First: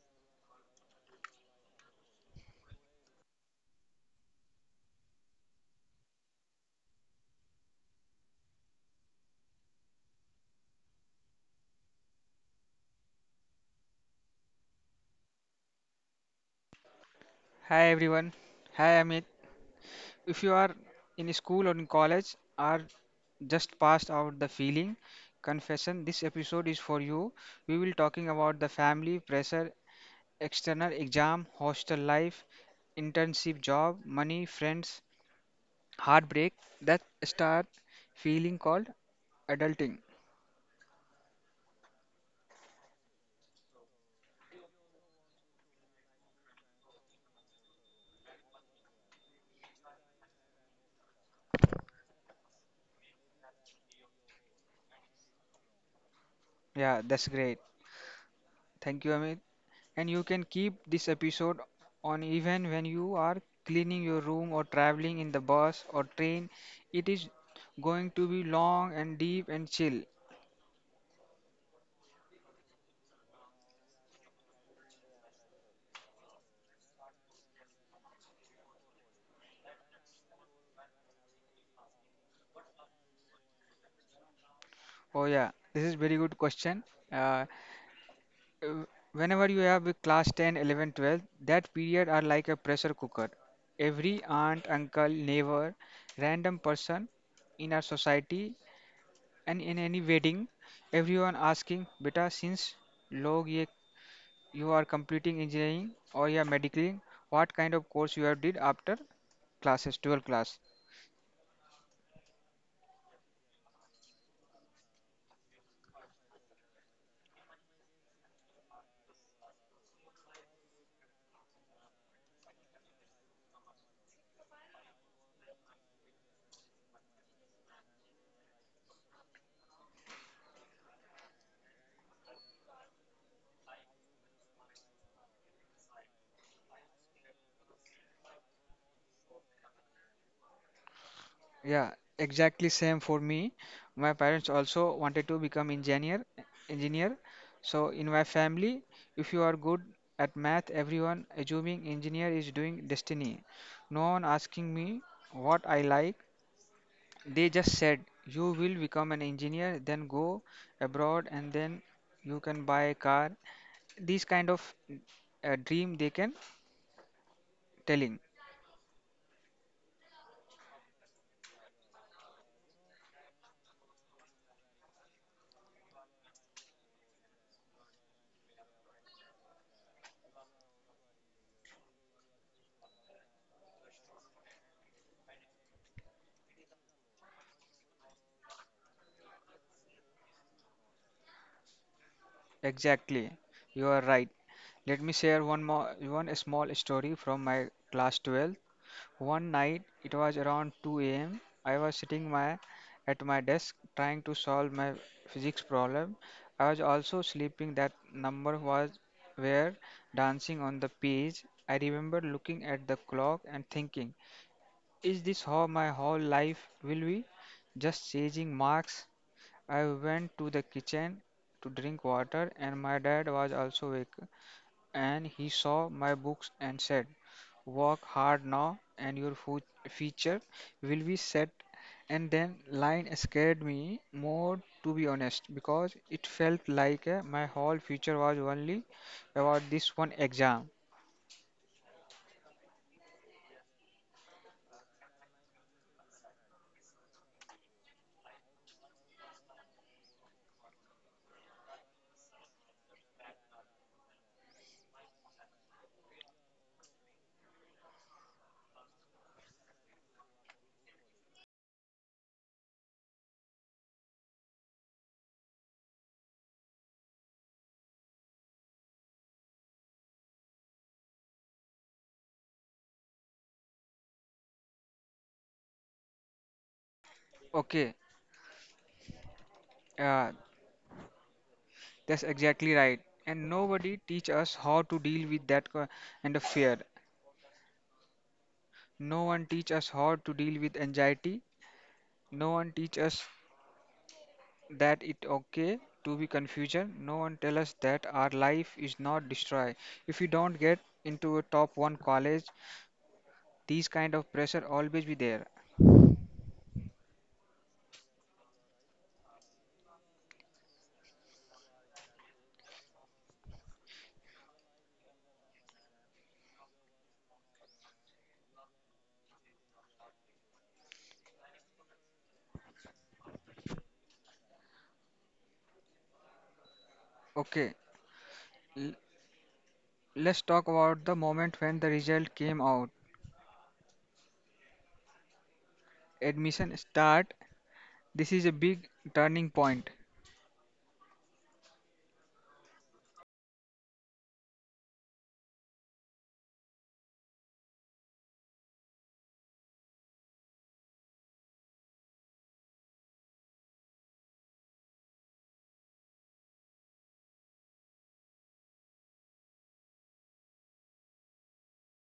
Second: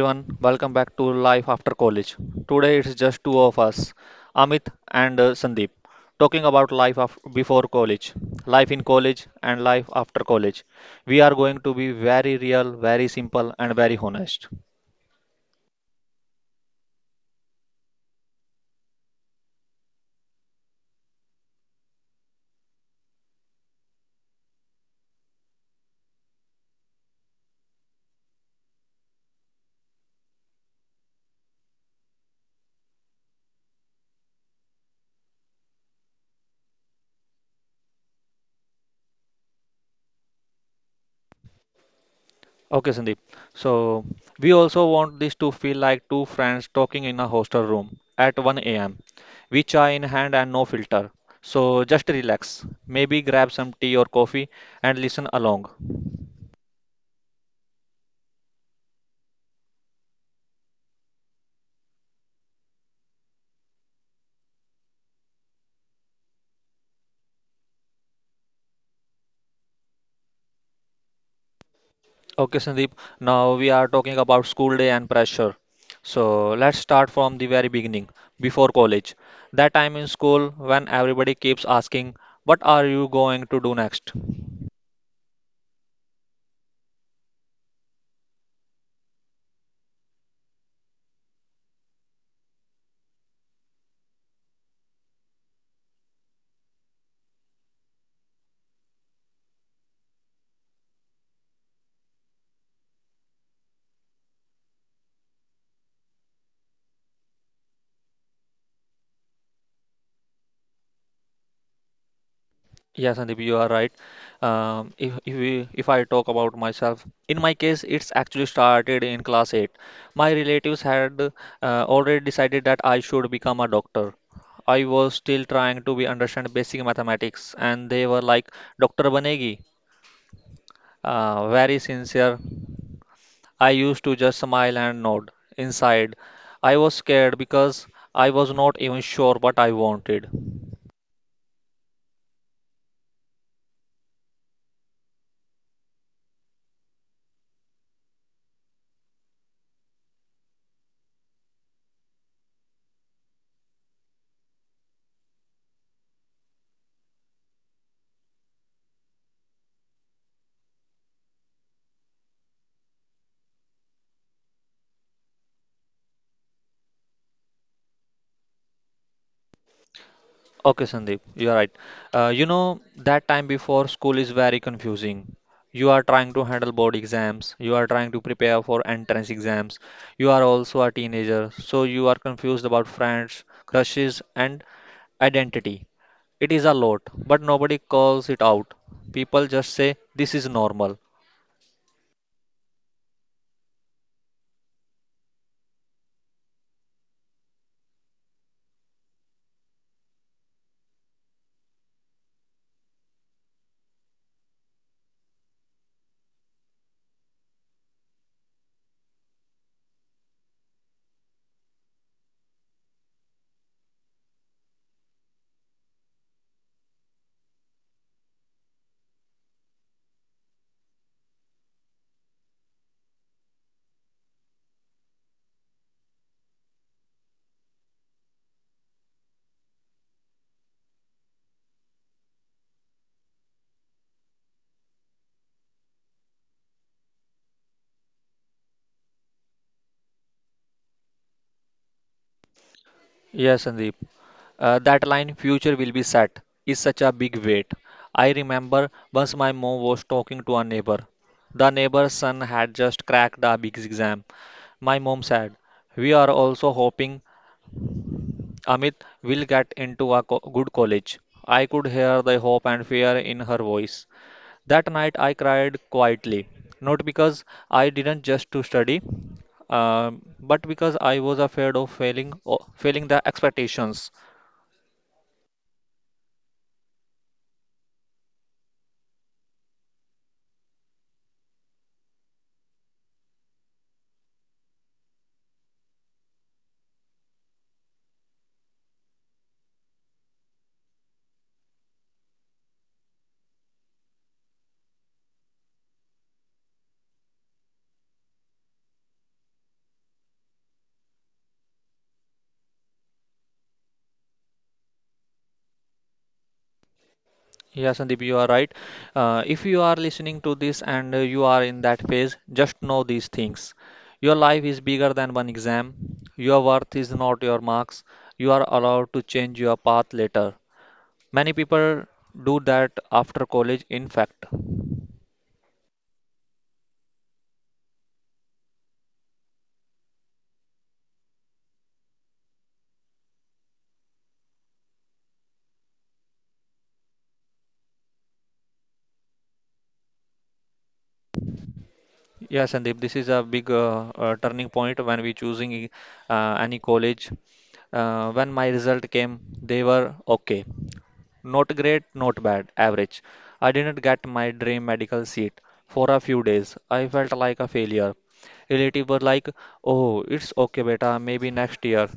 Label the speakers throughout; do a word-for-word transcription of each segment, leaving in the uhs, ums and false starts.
Speaker 1: everyone, welcome back to Life After College. Today it's just two of us, Amit and uh, Sandeep, talking about life af- before college, life in college, and life after college. We are going to be very real, very simple, and very honest.
Speaker 2: Hi everyone. Hi Amit. If you are in school or in college or just passed out the feeling, confession, this episode is for you. We will talking about the family, pressure, external exam, hostel life, internship job, money, friends, heartbreak. That start feeling called adulting.
Speaker 1: Okay, Sandeep. So we also want this to feel like two friends talking in a hostel room at one a m with chai in hand and no filter. So just relax, maybe grab some tea or coffee and listen along.
Speaker 2: Yeah, that's great. Thank you Amit. And you can keep this episode on even when you are cleaning your room or traveling in the bus or train. It is going to be long and deep and chill.
Speaker 1: Okay, Sandeep. Now we are talking about school day and pressure. So let's start from the very beginning, before college. That time in school when everybody keeps asking, "What are you going to do next?"
Speaker 2: Oh yeah, this is very good question. Uh, uh, Whenever you have a class ten, eleven, twelve, that period are like a pressure cooker. Every aunt, uncle, neighbor, random person in our society and in any wedding, everyone asking, "Beta, since log ye you are completing engineering or yeah medically what kind of course you have did after classes twelve class
Speaker 1: Yes, Sandeep, you are right. Um, if if we, if I talk about myself, in my case, it's actually started in class eight. My relatives had uh, already decided that I should become a doctor. I was still trying to be understand basic mathematics, and they were like, "Doctor banegi." Uh, very sincere. I used to just smile and nod. Inside, I was scared because I was not even sure what I wanted.
Speaker 2: yeah exactly same for me my parents also wanted to become engineer engineer so in my family if you are good at math everyone assuming engineer is doing destiny no one asking me what I like they just said you will become an engineer then go abroad and then you can buy a car these kind of a dream they can telling."
Speaker 1: Okay, Sandeep, you're right. Uh, you know, that time before school is very confusing. You are trying to handle board exams, you are trying to prepare for entrance exams, you are also a teenager, so you are confused about friends, crushes, and identity. It is a lot, but nobody calls it out. People just say this is normal.
Speaker 2: Exactly. You are right. Let me share one more one small story from my class twelve. One night it was around two a m. I was sitting my at my desk trying to solve my physics problem. I was also sleeping that number was where dancing on the page. I remember looking at the clock and thinking, is this how my whole life will be? Just chasing marks. I went to the kitchen to drink water, and my dad was also awake. And he saw my books and said, "Work hard now, and your fu- future will be set." And then line scared me more, to be honest, because it felt like uh, my whole future was only about this one exam.
Speaker 1: Yes, Sandeep. Uh, that line, future will be set, is such a big weight. I remember once my mom was talking to a neighbor. The neighbor's son had just cracked the big exam. My mom said, we are also hoping Amit will get into a co- good college. I could hear the hope and fear in her voice. That night I cried quietly, not because I didn't just to study, um, but because I was afraid of failing, o- failing the expectations.
Speaker 2: Okay, uh, that's exactly right. And nobody teach us how to deal with that co- and of fear. No one teach us how to deal with anxiety. No one teach us that it okay to be confusion. No one tell us that our life is not destroyed. If you don't get into a top one college, these kind of pressure always be there.
Speaker 1: Yeah, Sandeep, you are right. Uh, if you are listening to this and uh, you are in that phase, just know these things. Your life is bigger than one exam. Your worth is not your marks. You are allowed to change your path later. Many people do that after college, in fact.
Speaker 2: Okay, l- let's talk about the moment when the result came out. Admission start. This is a big turning point.
Speaker 1: Yeah, Sandeep, this is a big uh, uh, turning point when we choosing uh, any college. Uh, when my result came, they were okay. Not great, not bad, average. I didn't get my dream medical seat for a few days. I felt like a failure. Relatives were like, "Oh, it's okay, beta. Maybe next year.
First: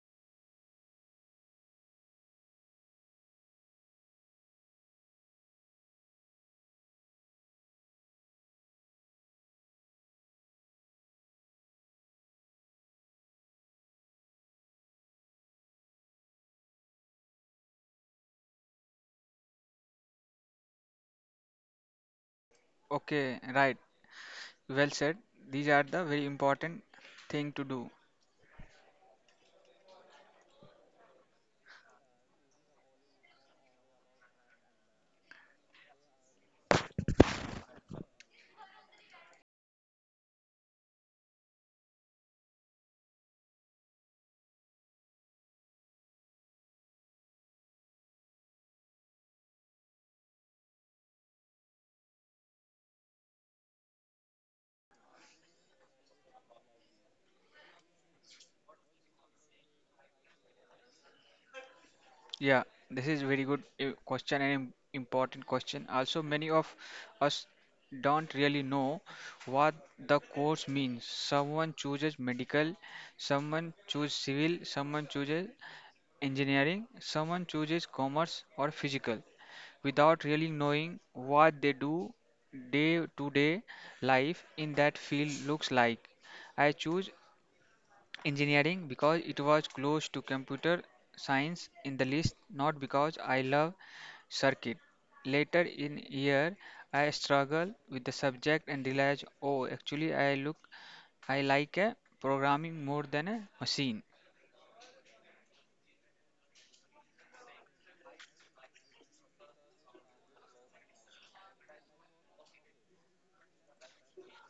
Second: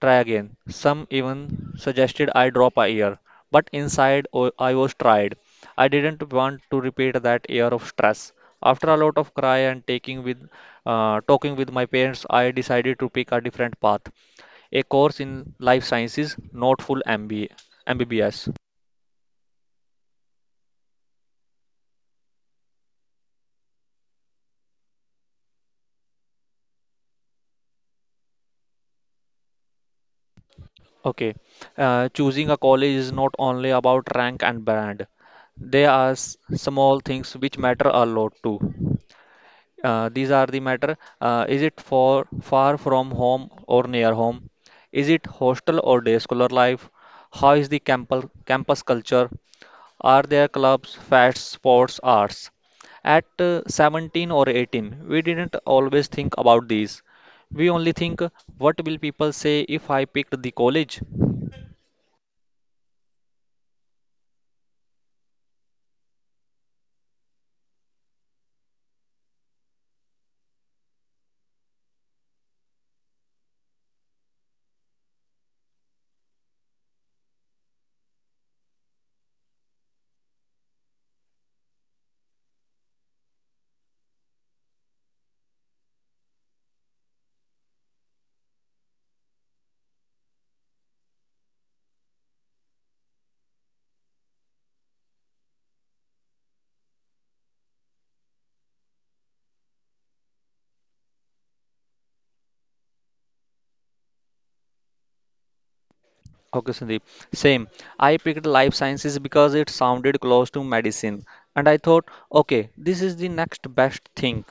Speaker 1: Try again." Some even suggested I drop a year, but inside oh, I was tried. I didn't want to repeat that year of stress. After a lot of cry and taking with uh, talking with my parents, I decided to pick a different path, a course in life sciences, not full M B A, M B B S.
Speaker 2: Okay, right. Well said. These are the very important thing to do.
Speaker 1: Okay. Uh, choosing a college is not only about rank and brand. There are s- small things which matter a lot too. Uh, these are the matter. Uh, is it for far from home or near home? Is it hostel or day scholar life? How is the campus campus culture? Are there clubs, fest, sports, arts? At uh, seventeen or eighteen, we didn't always think about these. We only think, what will people say if I picked the college?
Speaker 2: Yeah, this is very good uh, question and im- important question. Also, many of us don't really know what the course means. Someone chooses medical, someone chooses civil, someone chooses engineering, someone chooses commerce or physical without really knowing what they do day to day life in that field looks like. I choose engineering because it was close to computer science in the list, not because I love circuit. Later in year, I struggled with the subject and realized, oh, actually I look, I like a programming more than a machine.
Speaker 1: Okay, Sandeep. Same. I picked life sciences because it sounded close to medicine, and I thought, okay, this is the next best thing.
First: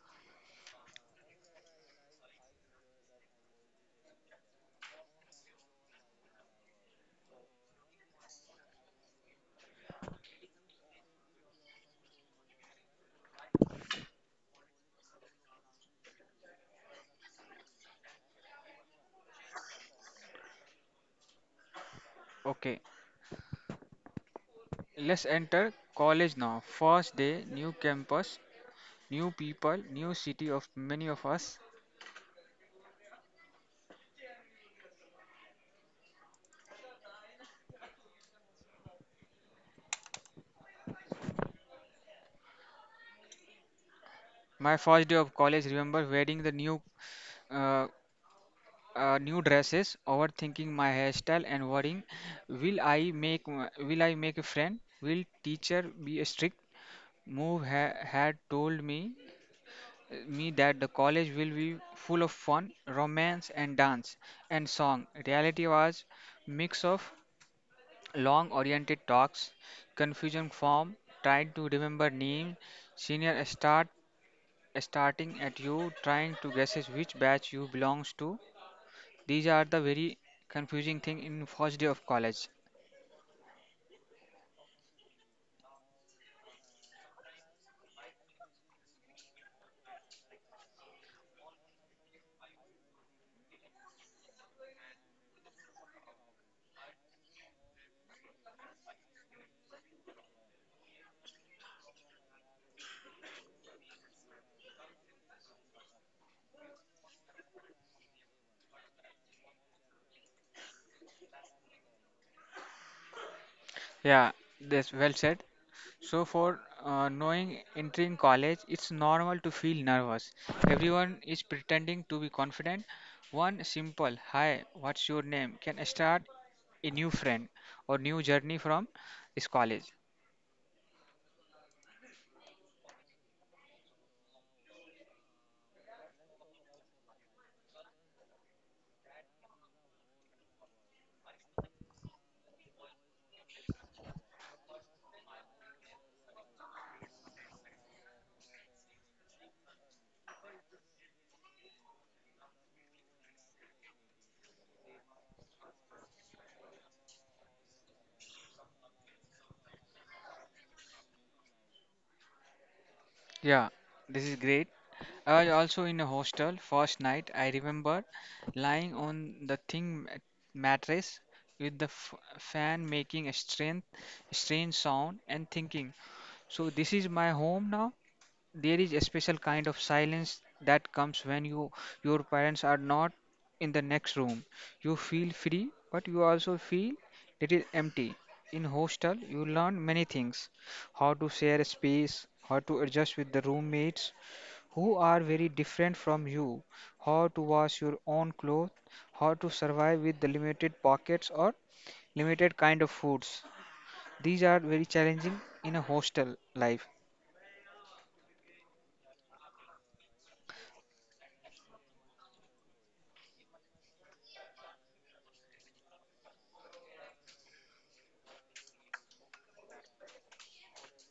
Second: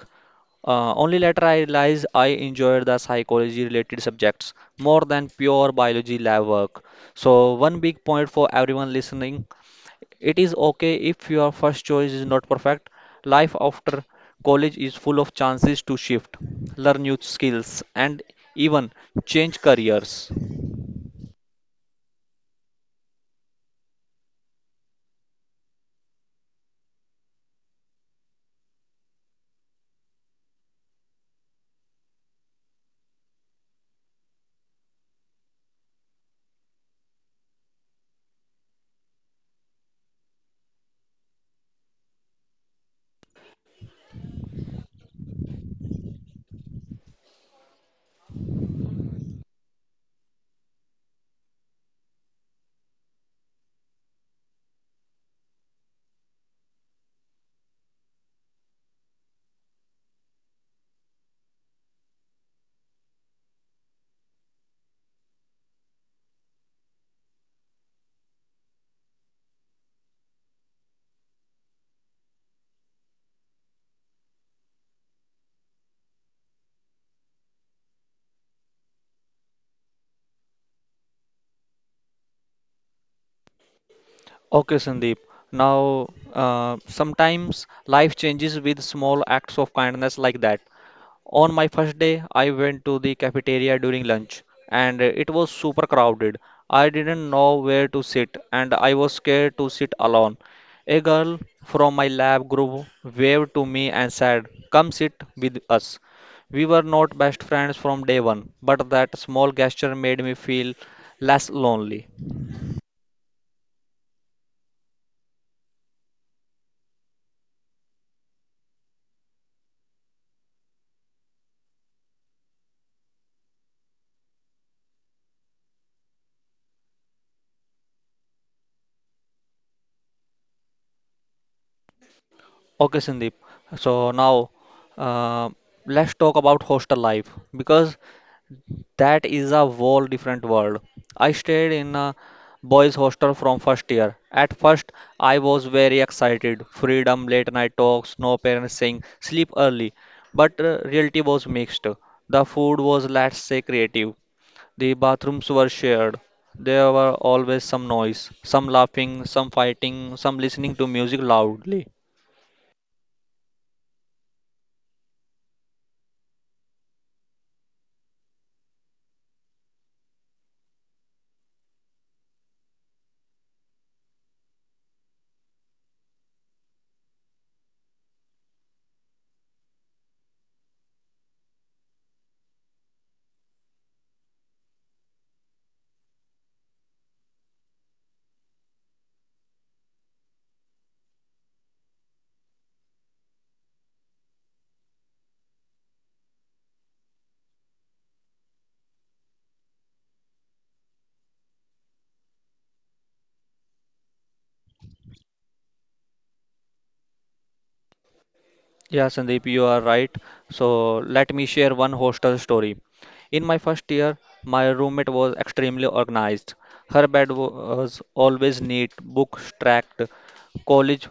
Speaker 1: Uh, only later I realized I enjoyed the psychology related subjects more than pure biology lab work. So, one big point for everyone listening it is okay if your first choice is not perfect. Life after college is full of chances to shift, learn new skills, and even change careers.
Speaker 2: Okay, let's enter college now. First day, new campus, new people, new city of many of us. My first day of college, remember wearing the new uh, uh, new dresses, overthinking my hairstyle, and worrying, will I make will I make a friend? Will teacher be strict? Move ha- had told me me that the college will be full of fun, romance, and dance and song. Reality was mix of long oriented talks, confusion form, trying to remember names, senior start starting at you, trying to guesses which batch you belongs to. These are the very confusing thing in first day of college.
Speaker 1: Okay, Sandeep. Now, uh, sometimes life changes with small acts of kindness like that. On my first day, I went to the cafeteria during lunch, and it was super crowded. I didn't know where to sit, and I was scared to sit alone. A girl from my lab group waved to me and said, come sit with us. We were not best friends from day one, but that small gesture made me feel less lonely.
Speaker 2: Yeah, that's well said. So for uh, knowing entering college, it's normal to feel nervous. Everyone is pretending to be confident. One simple "Hi, what's your name?" can start a new friend or new journey from this college.
Speaker 1: Okay, Sandeep. So now uh, let's talk about hostel life because that is a whole different world. I stayed in a boys' hostel from first year. At first, I was very excited. Freedom, late night talks, no parents saying sleep early. But uh, reality was mixed. The food was, let's say, creative. The bathrooms were shared. There were always some noise, some laughing, some fighting, some listening to music loudly.
Speaker 2: Yeah, this is great. I was also in a hostel first night. I remember lying on the thin mat- mattress with the f- fan making a strange, strange sound and thinking, so this is my home now. There is a special kind of silence that comes when you your parents are not in the next room. You feel free but you also feel little empty. In hostel you learn many things, how to share a space, how to adjust with the roommates who are very different from you, how to wash your own clothes, how to survive with the limited pockets or limited kind of foods. These are very challenging in a hostel life.
Speaker 1: Yeah, Sandeep, you are right. So let me share one hostel story. In my first year, my roommate was extremely organized. Her bed was always neat, books stacked, college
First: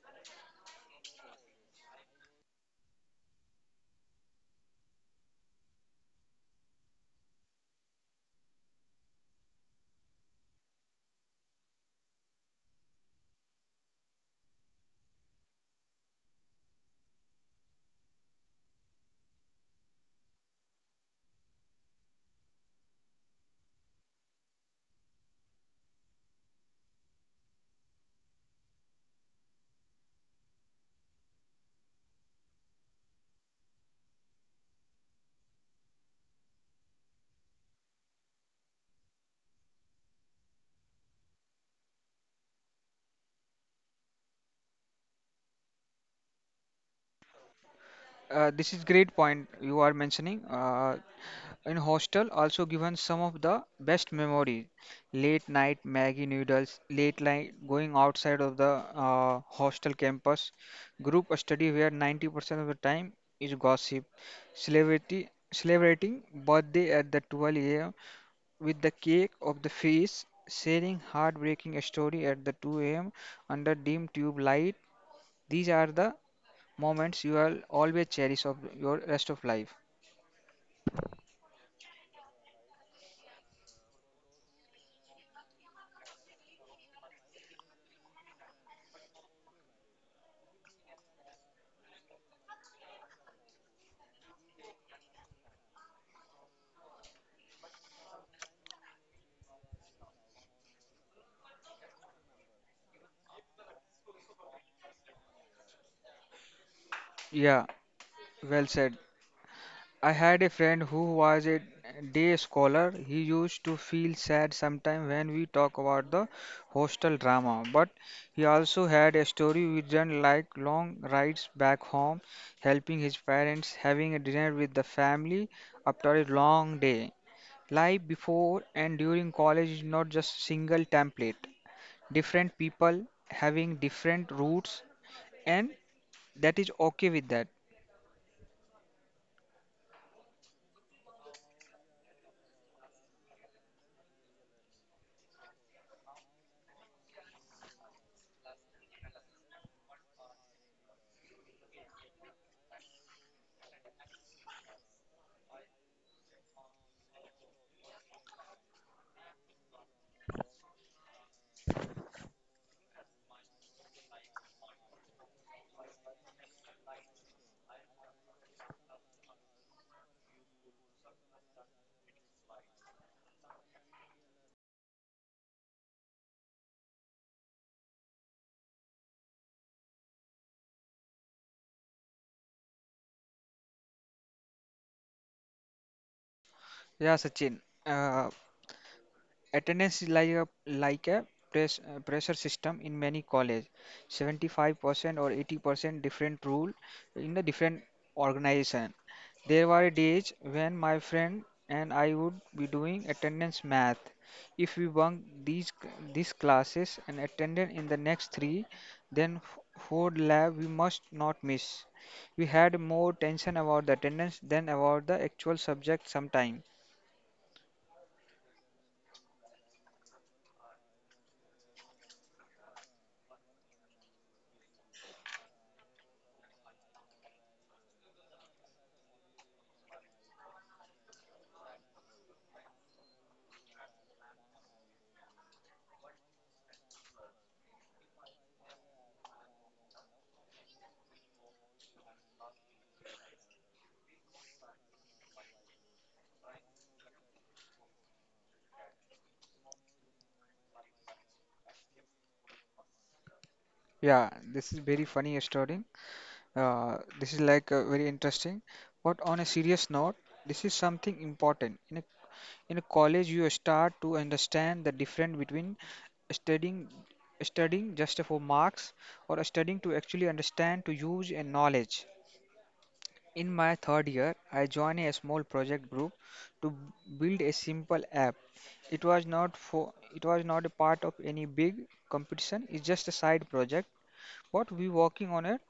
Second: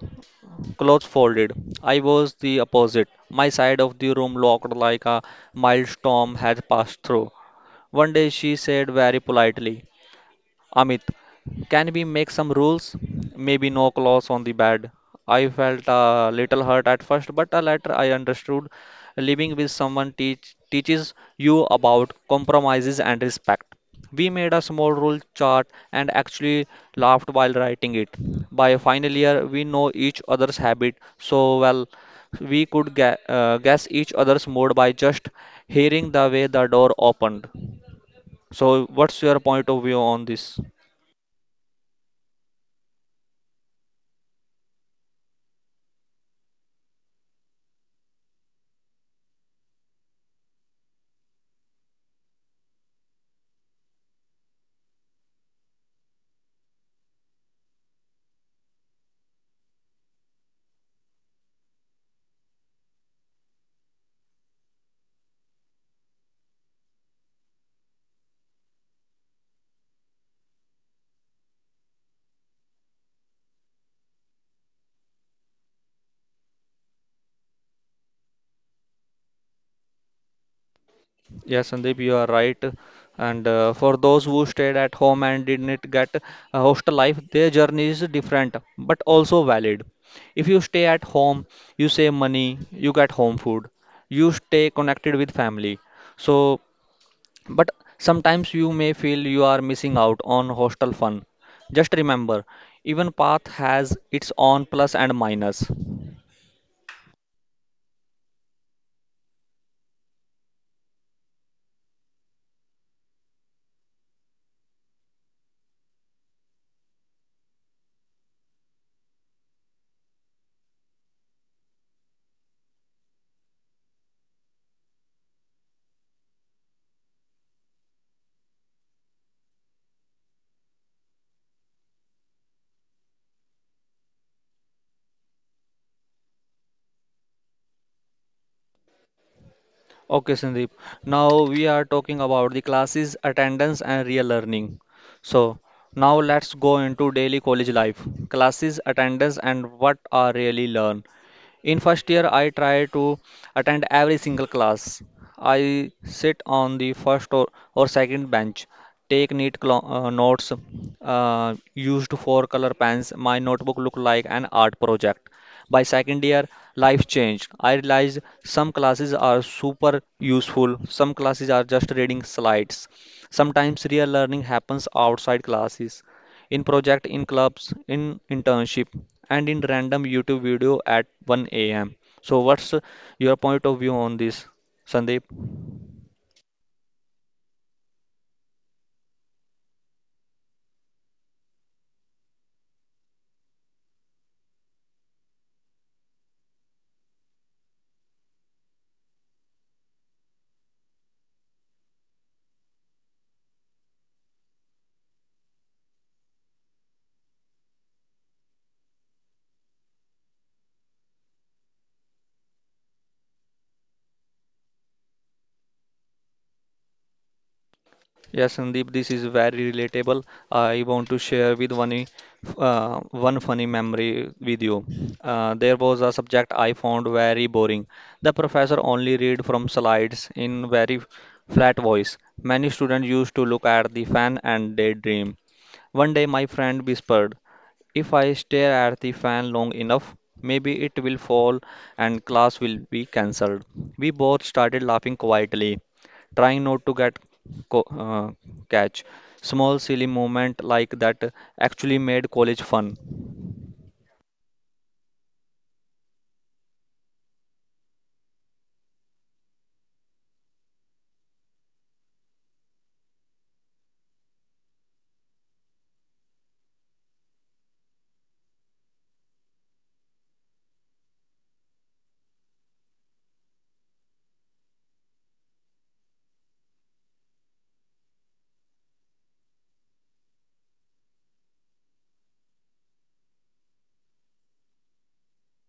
Speaker 1: clothes folded. I was the opposite. My side of the room looked like a mild storm had passed through. One day she said very politely, Amit, can we make some rules? Maybe no claws on the bed. I felt a little hurt at first, but uh, later I understood living with someone teach, teaches you about compromises and respect. We made a small rule chart and actually laughed while writing it. By final year, we know each other's habit so well we could ga- uh, guess each other's mood by just hearing the way the door opened. So, what's your point of view on this?
Speaker 2: Uh, this is great point you are mentioning. Uh, in hostel, also given some of the best memories. Late night Maggie noodles, late night going outside of the uh, hostel campus, group study where ninety percent of the time is gossip, celebrity, celebrating birthday at the twelve a m with the cake of the feast, sharing heartbreaking story at the two a m under dim tube light. These are the moments you'll always cherish of your rest of life.
Speaker 1: Yes, Sandeep, you are right. And uh, for those who stayed at home and didn't get a hostel life, their journey is different but also valid. If you stay at home, you save money, you get home food, you stay connected with family. So, but sometimes you may feel you are missing out on hostel fun. Just remember, even path has its own plus and minus.
Speaker 2: Yeah, well said. I had a friend who was a day scholar. He used to feel sad sometimes when we talk about the hostel drama, but he also had a story which run like long rides back home, helping his parents, having a dinner with the family after a long day. Life before and during college is not just single template. Different people having different roots, and that is okay with that.
Speaker 1: Okay, Sandeep. Now we are talking about the classes, attendance, and real learning. So now let's go into daily college life. Classes, attendance, and what are really learn. In first year, I try to attend every single class. I sit on the first or, or second bench, take neat clo- uh, notes, uh, used four color pens. My notebook look like an art project. By second year, life changed. I realized some classes are super useful, some classes are just reading slides. Sometimes real learning happens outside classes in project, in clubs, in internship, and in random YouTube video at one a m. So, what's your point of view on this, Sandeep?
Speaker 2: Yeah Sachin. uh, Attendance is like a like a press, uh, pressure system in many college. seventy-five percent or eighty percent different rule in the different organization. There were days when my friend and I would be doing attendance math. If we bunk these c- these classes and attended in the next three, then f- four lab we must not miss. We had more tension about the attendance than about the actual subject sometime.
Speaker 1: Yes, Sandeep, this is very relatable. I want to share with one, i- uh, one funny memory with you. Uh, there was a subject I found very boring. The professor only read from slides in very flat voice. Many students used to look at the fan and daydream. One day, my friend whispered, "If I stare at the fan long enough, maybe it will fall and class will be cancelled." We both started laughing quietly trying not to get co- uh, catch. Small silly moment like that actually made college fun.
Speaker 2: Yeah, this is very funny story. Uh, this is like uh, very interesting. But on a serious note, this is something important. In a, in a college, you start to understand the difference between studying studying just for marks or studying to actually understand to use and knowledge. In my third year, I joined a small project group to b- build a simple app. It was not for it was not a part of any big competition. It's just a side project. What we working on it,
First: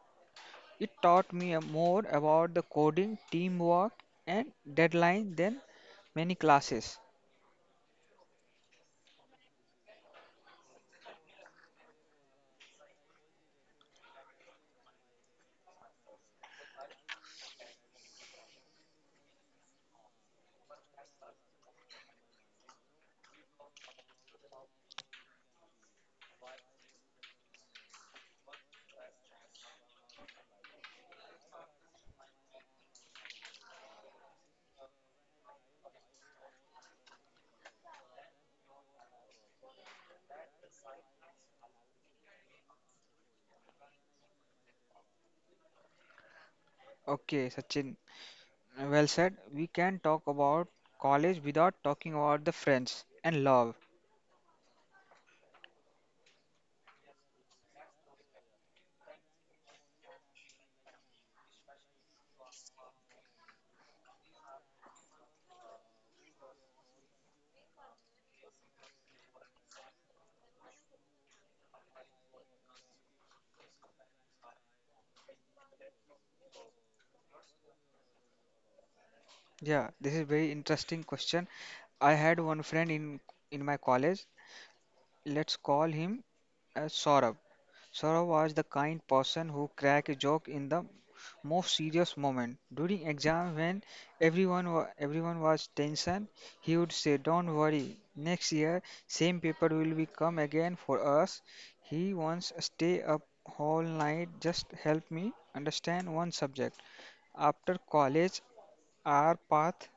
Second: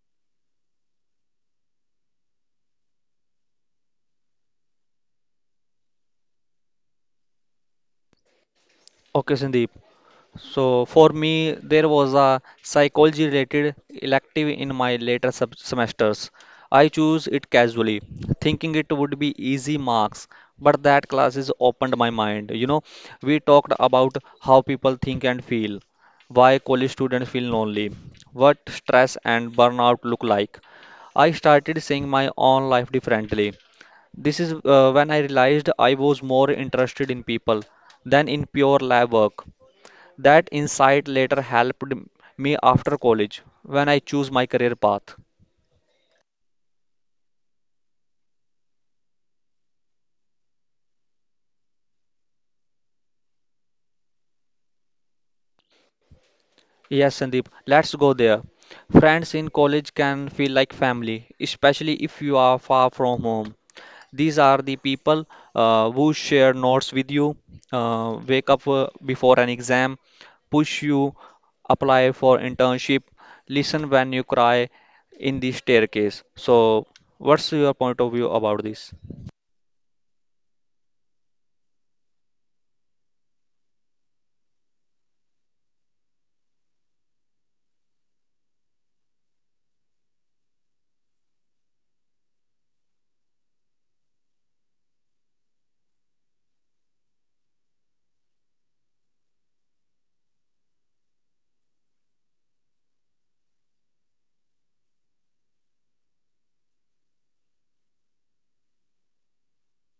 Speaker 2: it taught me a more about the coding, teamwork, and deadline than many classes.
Speaker 1: Okay, Sandeep. So for me, there was a psychology related elective in my later sub semesters. I chose it casually, thinking it would be easy marks, but that classes opened my mind. You know, we talked about how people think and feel, why college students feel lonely, what stress and burnout look like. I started seeing my own life differently. This is uh, when I realized I was more interested in people than in pure lab work. That insight later helped me after college when I choose my career path.
Speaker 2: Okay, Sachin, well said. We can talk about college without talking about the friends and love.
Speaker 1: Yes, Sandeep, let's go there. Friends in college can feel like family, especially if you are far from home. These are the people uh, who share notes with you, uh, wake up uh, before an exam, push you, apply for internship, listen when you cry in the staircase. So, what's your point of view about this?
Speaker 2: Yeah, this is very interesting question. I had one friend in in my college. Let's call him uh, Saurabh. Sora was the kind person who cracked a joke in the most serious moment. During exam when everyone wa- everyone was tension, he would say, "Don't worry, next year same paper will be come again for us." He once stay up whole night just help me understand one subject. After college, our path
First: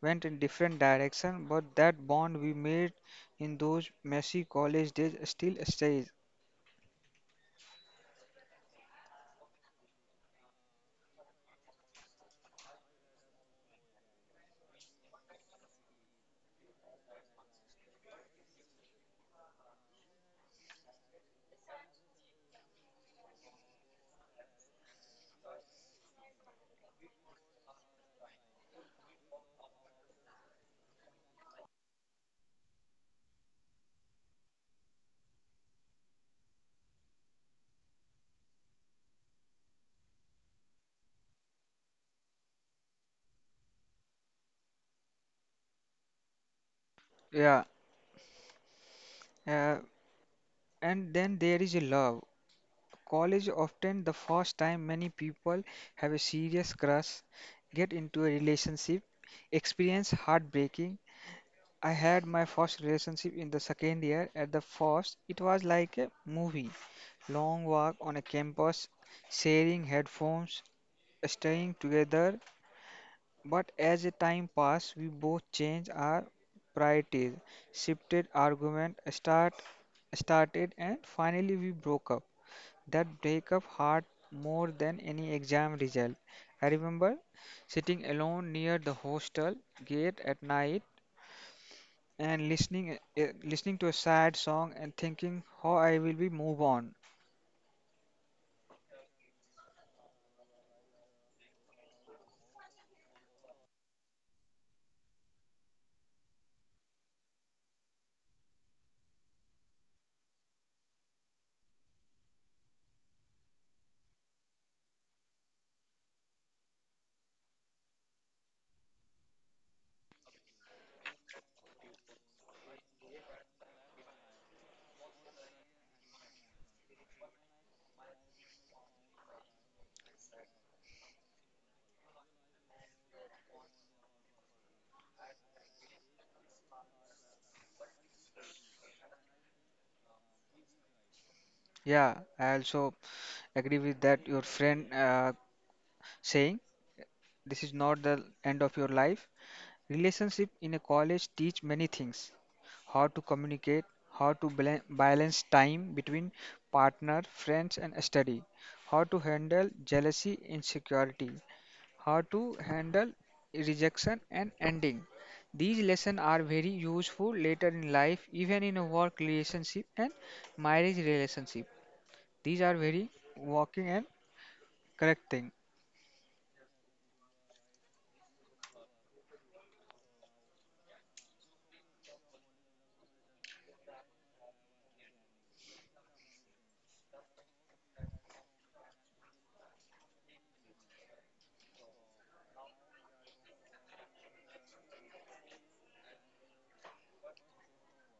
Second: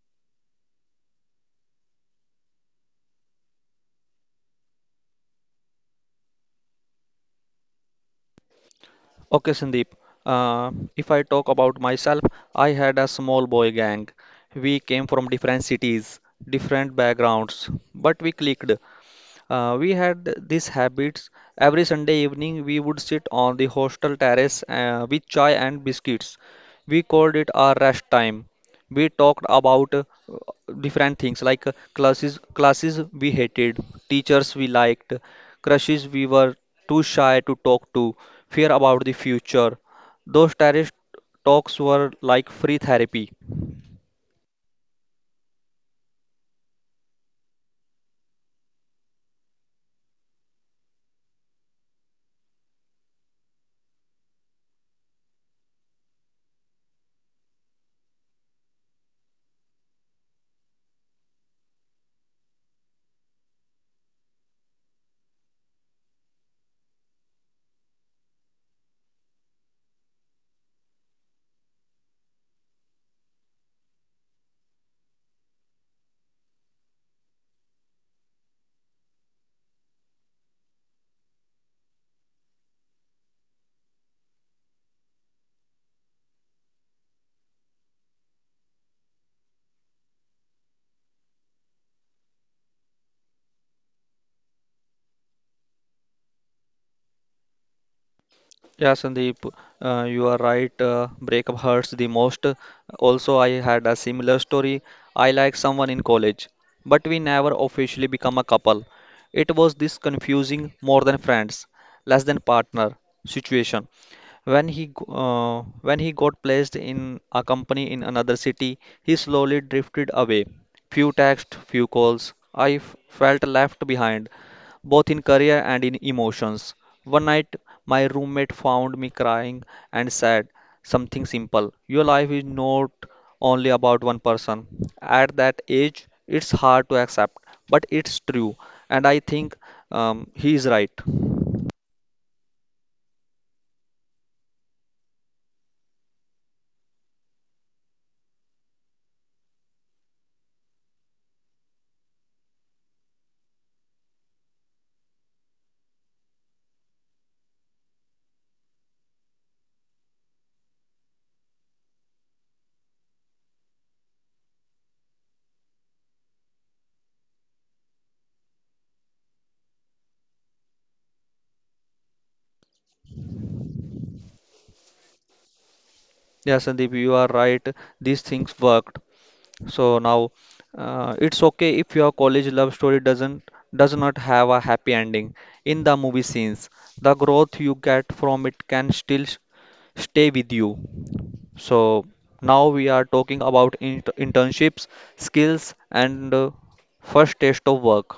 Speaker 2: went in different direction, but that bond we made in those messy college days still stays.
Speaker 1: Okay, Sandeep. Uh, if I talk about myself, I had a small boy gang. We came from different cities, different backgrounds, but we clicked. Uh, we had these habits. Every Sunday evening, we would sit on the hostel terrace uh, with chai and biscuits. We called it our rest time. We talked about uh, different things like uh, classes, classes we hated, teachers we liked, crushes we were too shy to talk to, fear about the future. Those terrace talks were like free therapy.
Speaker 2: Yeah, uh, and then there is love. College often the first time many people have a serious crush, get into a relationship, experience heartbreaking. I had my first relationship in the second year. At the first, it was like a movie. Long walk on a campus, sharing headphones, staying together. But as the time passed, we both changed our priorities, shifted argument, start started, and finally we broke up. That breakup hurt more than any exam result. I remember sitting alone near the hostel gate at night and listening uh, listening to a sad song and thinking how I will be move on.
Speaker 1: Yeah, Sandeep, uh, you are right. Uh, breakup hurts the most. Also, I had a similar story. I liked someone in college, but we never officially become a couple. It was this confusing, more than friends, less than partner situation. When he g- uh, when he got placed in a company in another city, he slowly drifted away. Few texts, few calls. I f- felt left behind, both in career and in emotions. One night, my roommate found me crying and said something simple. Your life is not only about one person. At that age, it's hard to accept, but it's true. And I think um, he is right.
Speaker 2: Yeah, I also agree with that your friend uh, saying this is not the end of your life. Relationship in a college teach many things. How to communicate, how to bala- balance time between partner, friends and study, how to handle jealousy, insecurity, how to handle rejection and ending. These lessons are very useful later in life, even in a work relationship and marriage relationship. These are very working and correct thing.
Speaker 1: Yeah, Sandeep, you are right. These things worked. So now, uh, it's okay if your college love story doesn't does not have a happy ending in the movie scenes. The growth you get from it can still s- stay with you. So now we are talking about int internships, skills, and uh, first taste of work.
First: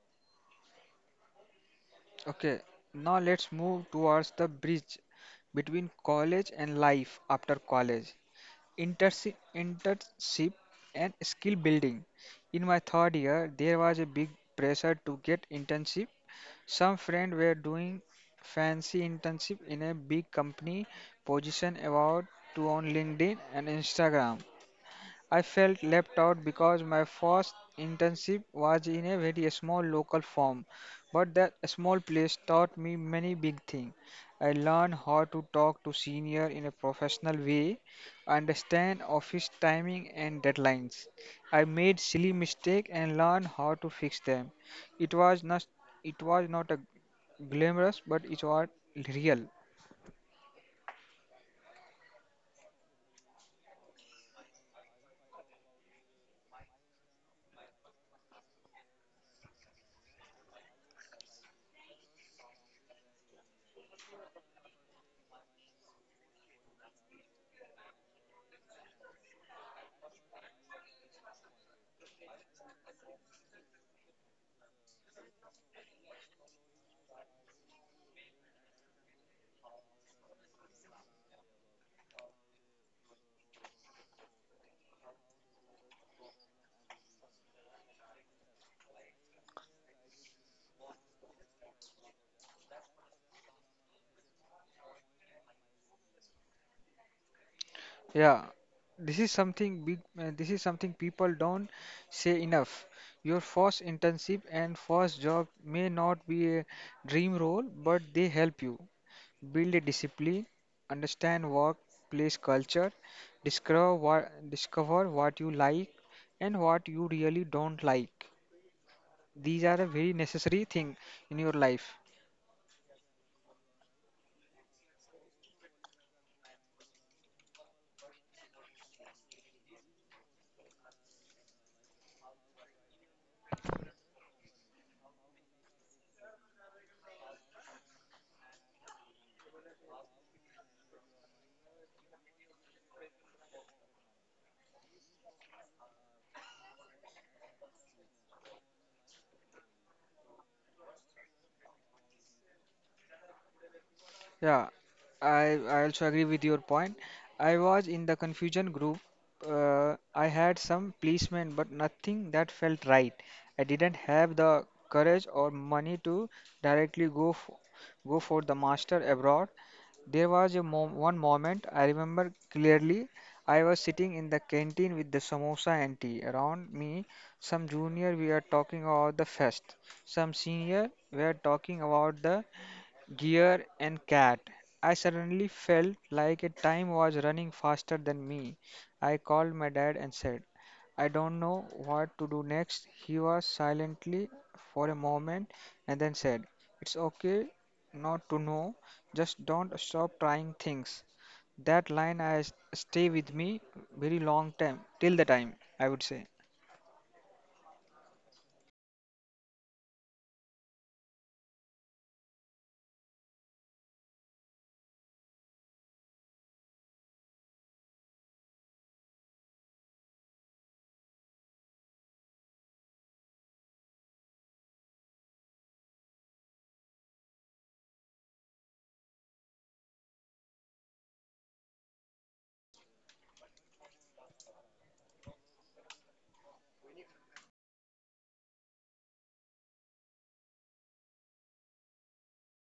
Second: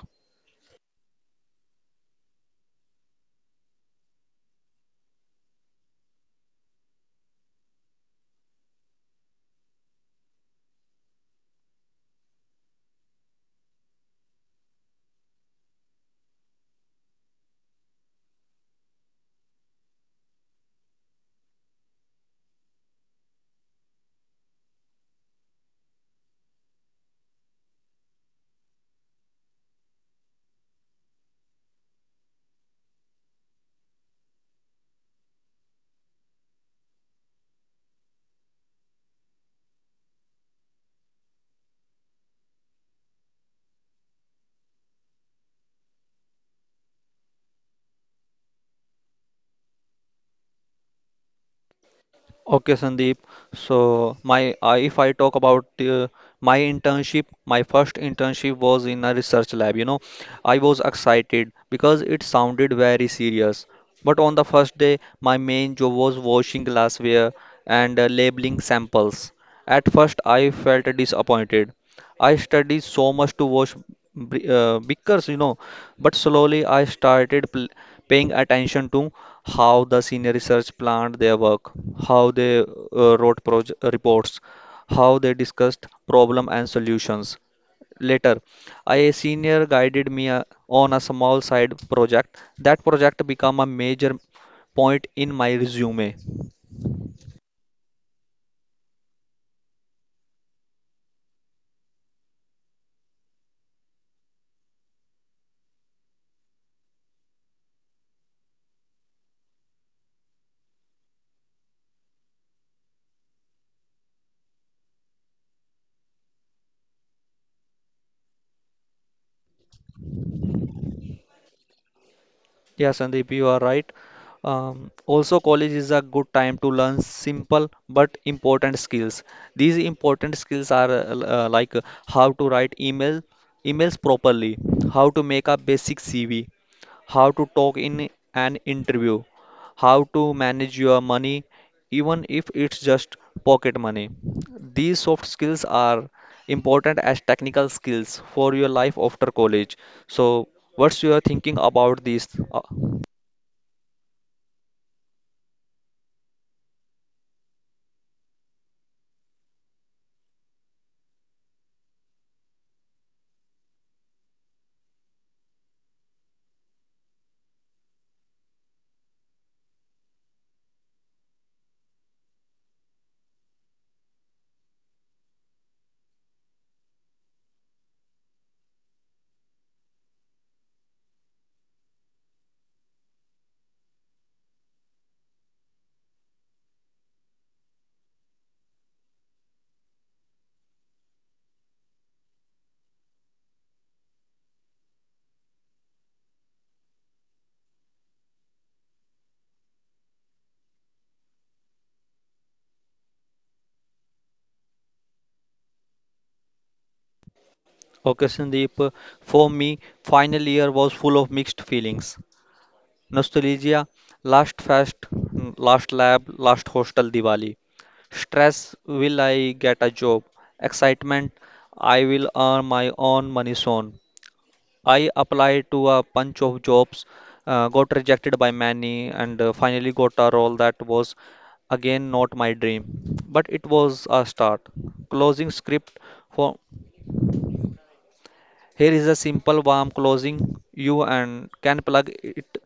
Speaker 2: Okay, now let's move towards the bridge between college and life after college, Intersi- internship and skill building. In my third year, there was a big pressure to get internship. Some friends were doing fancy internship in a big company, position about to on LinkedIn and Instagram. I felt left out because my first internship was in a very small local firm, but that small place taught me many big things. I learned how to talk to senior in a professional way, understand office timing and deadlines. I made silly mistakes and learned how to fix them. It was not it was not a glamorous, but it was real.
Speaker 1: Okay, Sandeep. So my uh, if I talk about uh, my internship, my first internship was in a research lab. You know, I was excited because it sounded very serious. But on the first day, my main job was washing glassware and, uh, labeling samples. At first, I felt disappointed. I studied so much to wash bri- uh, beakers, you know, but slowly I started pl paying attention to how the senior research planned their work, how they uh, wrote proje- uh, reports, how they discussed problem and solutions. Later, a senior guided me uh, on a small side project. That project became a major point in my resume.
Speaker 2: Yeah, this is something big. Uh, this is something people don't say enough. Your first internship and first job may not be a dream role, but they help you build a discipline, understand workplace culture, discover what discover what you like and what you really don't like. These are a very necessary thing in your life.
Speaker 1: Yeah, Sandeep, you are right. Um, also, college is a good time to learn simple but important skills. These important skills are uh, l- uh, like, uh, how to write email emails properly, how to make a basic C V, how to talk in an interview, how to manage your money, even if it's just pocket money. These soft skills are important as technical skills for your life after college. So, what's your thinking about this? Uh,
Speaker 2: Yeah, I, I also agree with your point. I was in the confusion group. Uh, I had some policemen, but nothing that felt right. I didn't have the courage or money to directly go f go for the master abroad. There was a mom one moment I remember clearly. I was sitting in the canteen with the samosa and tea. Around me, some junior we are talking about the fest. Some senior were talking about the Gear and cat. I suddenly felt like a time was running faster than me. I called my dad and said, "I don't know what to do next." He was silently for a moment and then said, "It's okay not to know, just don't stop trying things." That line has stay with me very long time till the time I would say.
Speaker 1: okay, Sandeep, for me, final year was full of mixed feelings. Nostalgia, last fest, mm, last lab, last hostel Diwali. Stress, will I get a job? Excitement, I will earn my own money soon. I applied to a bunch of jobs, uh, got rejected by many, and uh, finally got a role that was again not my dream. But it was a start. Closing script for. Here is a simple warm closing you and can plug it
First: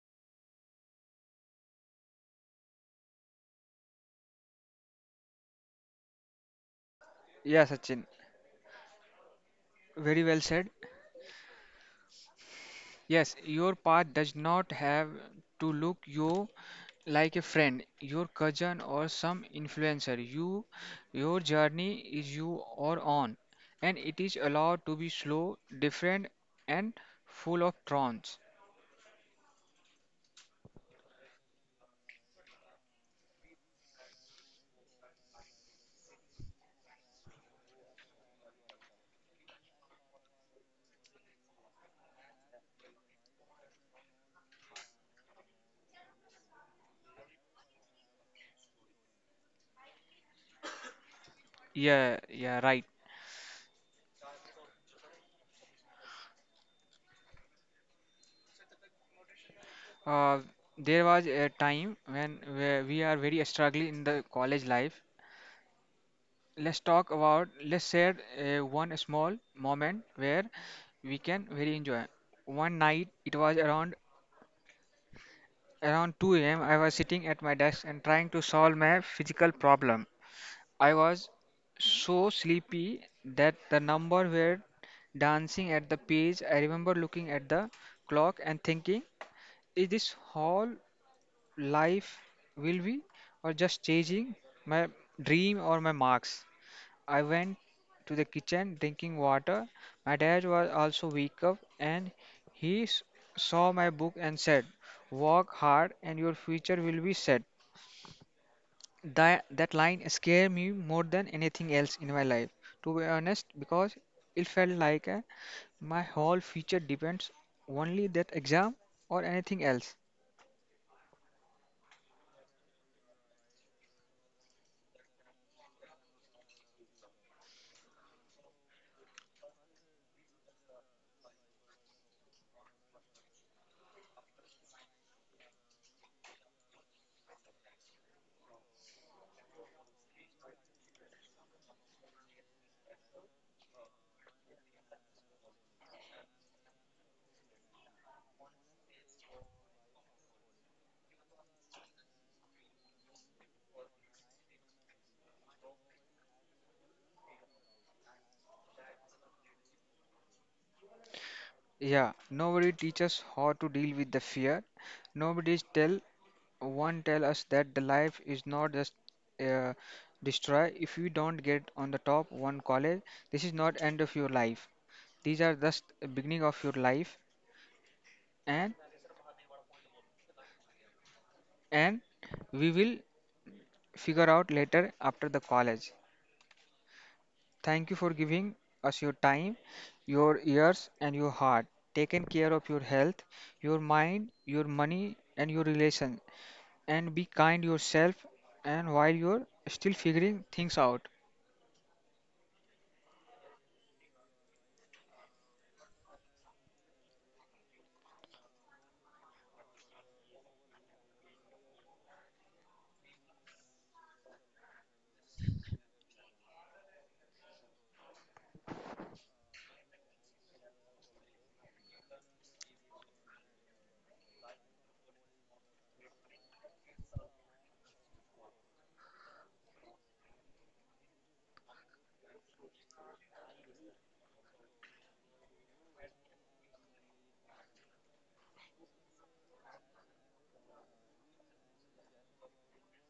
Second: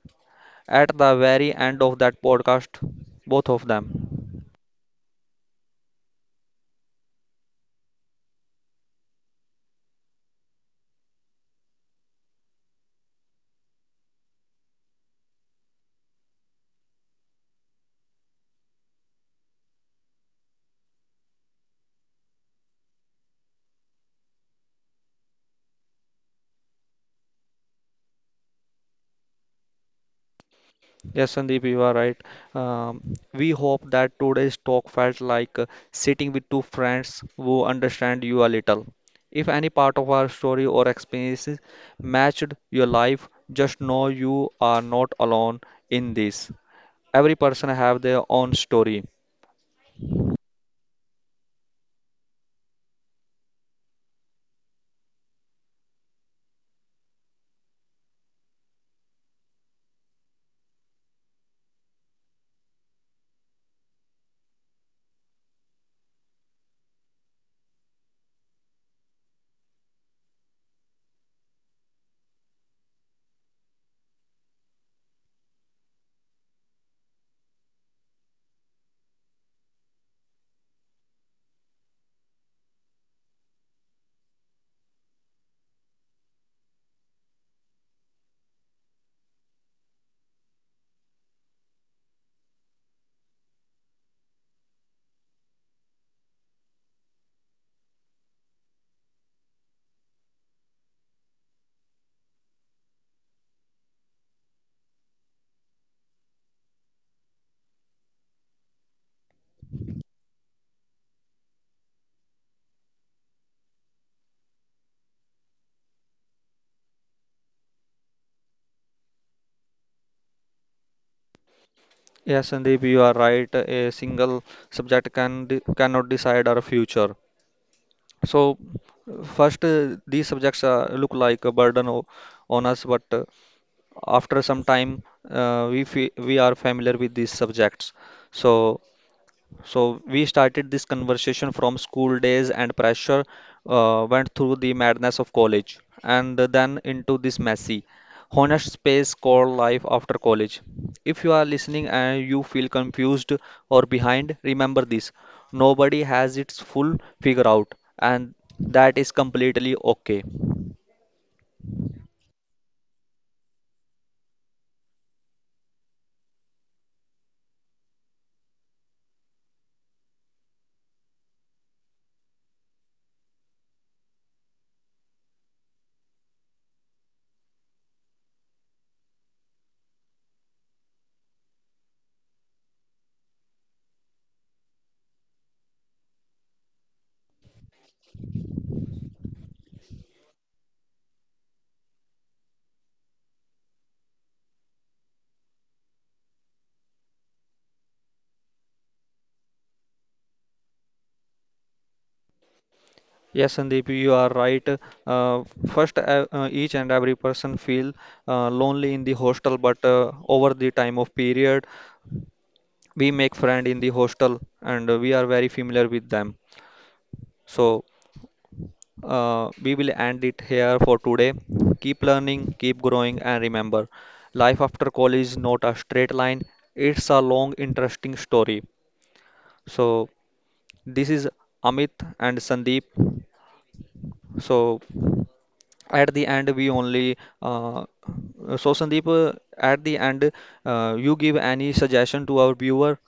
Speaker 1: at the very end of that podcast, both of them.
Speaker 2: Yeah, Sachin, very well said. Yes, your path does not have to look you like a friend, your cousin or some influencer. You your journey is you or on and it is allowed to be slow, different and full of thorns.
Speaker 1: Yes, Sandeep, you are right. Um, we hope that today's talk felt like uh, sitting with two friends who understand you a little. If any part of our story or experiences matched your life, just know you are not alone in this. Every person have their own story.
Speaker 2: Yeah, yeah, right. Uh, there was a time when where we are very struggling in the college life. Let's talk about let's share uh, one small moment where we can very enjoy. One night, it was around around two a m, I was sitting at my desk and trying to solve my physical problem. I was so sleepy that the numbers were dancing at the page. I remember looking at the clock and thinking, is this whole life will be or just chasing my dream or my marks? I went to the kitchen drinking water. My dad was also wake up and he s- saw my book and said, "Work hard and your future will be set." That, that line scared me more than anything else in my life, to be honest, because it felt like uh, my whole future depends only that exam or anything else.
Speaker 1: Yes, Sandeep, you are right. A single subject can de- cannot decide our future. So, uh, first, uh, these subjects uh, look like a burden o- on us, but, uh, after some time, uh, we fe we are familiar with these subjects. So, so we started this conversation from school days and pressure, uh, went through the madness of college, and then into this messy, honest space called life after college. If you are listening and you feel confused or behind, remember this. Nobody has its full figure out, and that is completely okay.
Speaker 2: Yeah, nobody teaches how to deal with the fear. Nobody tell One tell us that the life is not just uh, destroy if you don't get on the top one college. This is not end of your life. These are just the beginning of your life, and and we will figure out later after the college. Thank you for giving us your time, your ears, and your heart. Taking care of your health, your mind, your money, and your relation. And be kind yourself, and while you're still figuring things out.
Speaker 1: Yes, Sandeep, you are right. Uh, first, uh, uh, each and every person feel uh, lonely in the hostel, but, uh, over the time of period, we make friend in the hostel and, uh, we are very familiar with them. So, uh, we will end it here for today. Keep learning, keep growing, and remember, life after college is not a straight line. It's a long interesting story. So this is Amit and Sandeep. So at the end we only, uh, so Sandeep, uh, at the end, uh, you give any suggestion to our viewer.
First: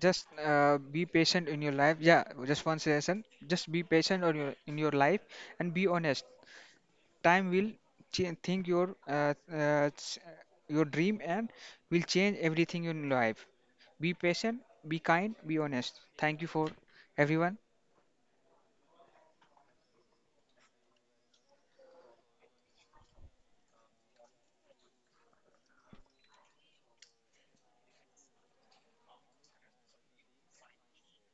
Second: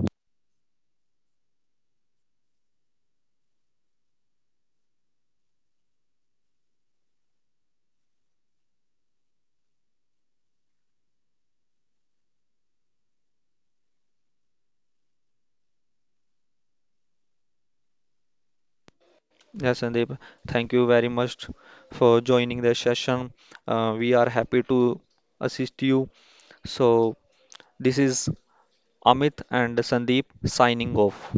Speaker 2: Just uh, be patient in your life. Yeah, just one suggestion. Just be patient on your in your life and be honest. Time will change think your uh, uh, ch- your dream and will change everything in life. Be patient, be kind, be honest. Thank you for everyone.
Speaker 1: Yeah, Sandeep, thank you very much for joining the session. Uh, we are happy to assist you. So, this is Amit and Sandeep signing off.